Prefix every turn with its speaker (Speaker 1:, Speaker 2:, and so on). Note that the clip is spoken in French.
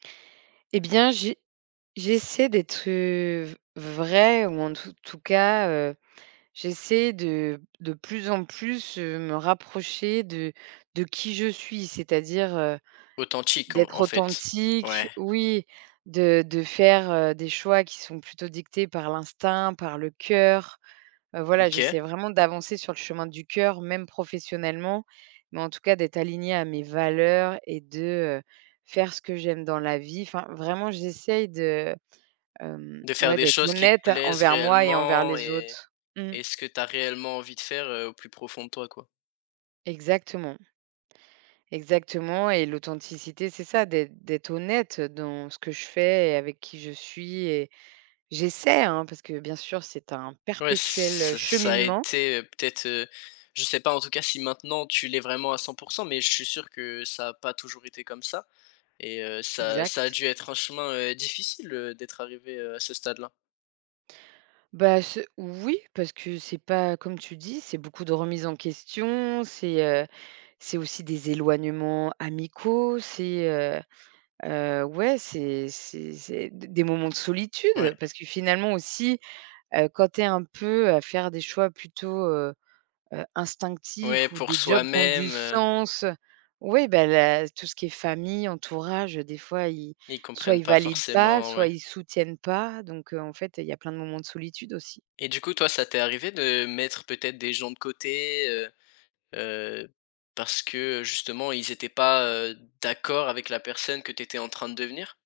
Speaker 1: Eh bien, j'ai j'essaie d'être, heu, v vraie ou en tout tout cas, heu, j'essaie de de plus en plus, heu, me rapprocher de de qui je suis, c'est-à-dire, heu,
Speaker 2: Authentique, en
Speaker 1: d'être
Speaker 2: en fait?
Speaker 1: authentique,
Speaker 2: Ouais.
Speaker 1: oui, de de faire, heu, des choix qui sont plutôt dictés par l'instinct, par le cœur, heu, voilà,
Speaker 2: OK.
Speaker 1: j'essaie vraiment d'avancer sur le chemin du cœur, même professionnellement, mais en tout cas d'être alignée à mes valeurs et de, heu, faire ce que j'aime dans la vie, enfin, vraiment j'essaye de, hem,
Speaker 2: De faire
Speaker 1: ouais,
Speaker 2: des
Speaker 1: d'être
Speaker 2: choses qui te
Speaker 1: honnête
Speaker 2: plaisent
Speaker 1: envers moi et envers
Speaker 2: réellement
Speaker 1: les
Speaker 2: et
Speaker 1: autres. Mmh.
Speaker 2: et ce que tu as réellement envie de faire, heu, au plus profond de toi, quoi?
Speaker 1: Exactement exactement et l'authenticité c'est ça, d'être d'être honnête, heu, dans ce que je fais et avec qui je suis et j'essaie, hein, parce que bien sûr c'est un
Speaker 2: Ouais, ç
Speaker 1: perpétuel, heu,
Speaker 2: ça a
Speaker 1: cheminement.
Speaker 2: été, heu, peut-être, heu, je sais pas, en tout cas, si maintenant tu l'es vraiment à 100 % mais je suis sûr que ça a pas toujours été comme ça et heu, ça ça a
Speaker 1: Exact.
Speaker 2: dû être un chemin, heu, difficile, heu, d'être arrivé, heu, à ce stade-là?
Speaker 1: Bah, ce oui, parce que c'est pas comme tu dis, c'est beaucoup de remise en question, c'est, heu, c'est aussi des éloignements amicaux, c'est, heu heu, ouais, c'est c'est c'est des des moments de solitude,
Speaker 2: Ouais.
Speaker 1: heu, parce que finalement aussi, heu, quand tu es un peu, heu, à faire des choix plutôt, heu heu,
Speaker 2: Ouais,
Speaker 1: instinctifs ou
Speaker 2: pour
Speaker 1: des jobs qui ont du
Speaker 2: soi-même, heu
Speaker 1: sens, ouais, bah, la tout ce qui est famille, entourage, heu, des fois, ils
Speaker 2: Et ils
Speaker 1: soit
Speaker 2: comprennent
Speaker 1: ils
Speaker 2: pas
Speaker 1: valident pas,
Speaker 2: forcément,
Speaker 1: soit
Speaker 2: ouais.
Speaker 1: ils soutiennent pas, donc heu, en fait, il y a plein de moments de solitude aussi.
Speaker 2: Et du coup, toi, ça t'es arrivé de mettre peut-être des gens de côté, heu heu, parce que, heu, justement, ils étaient pas, heu, d'accord avec la personne que tu étais en train de devenir?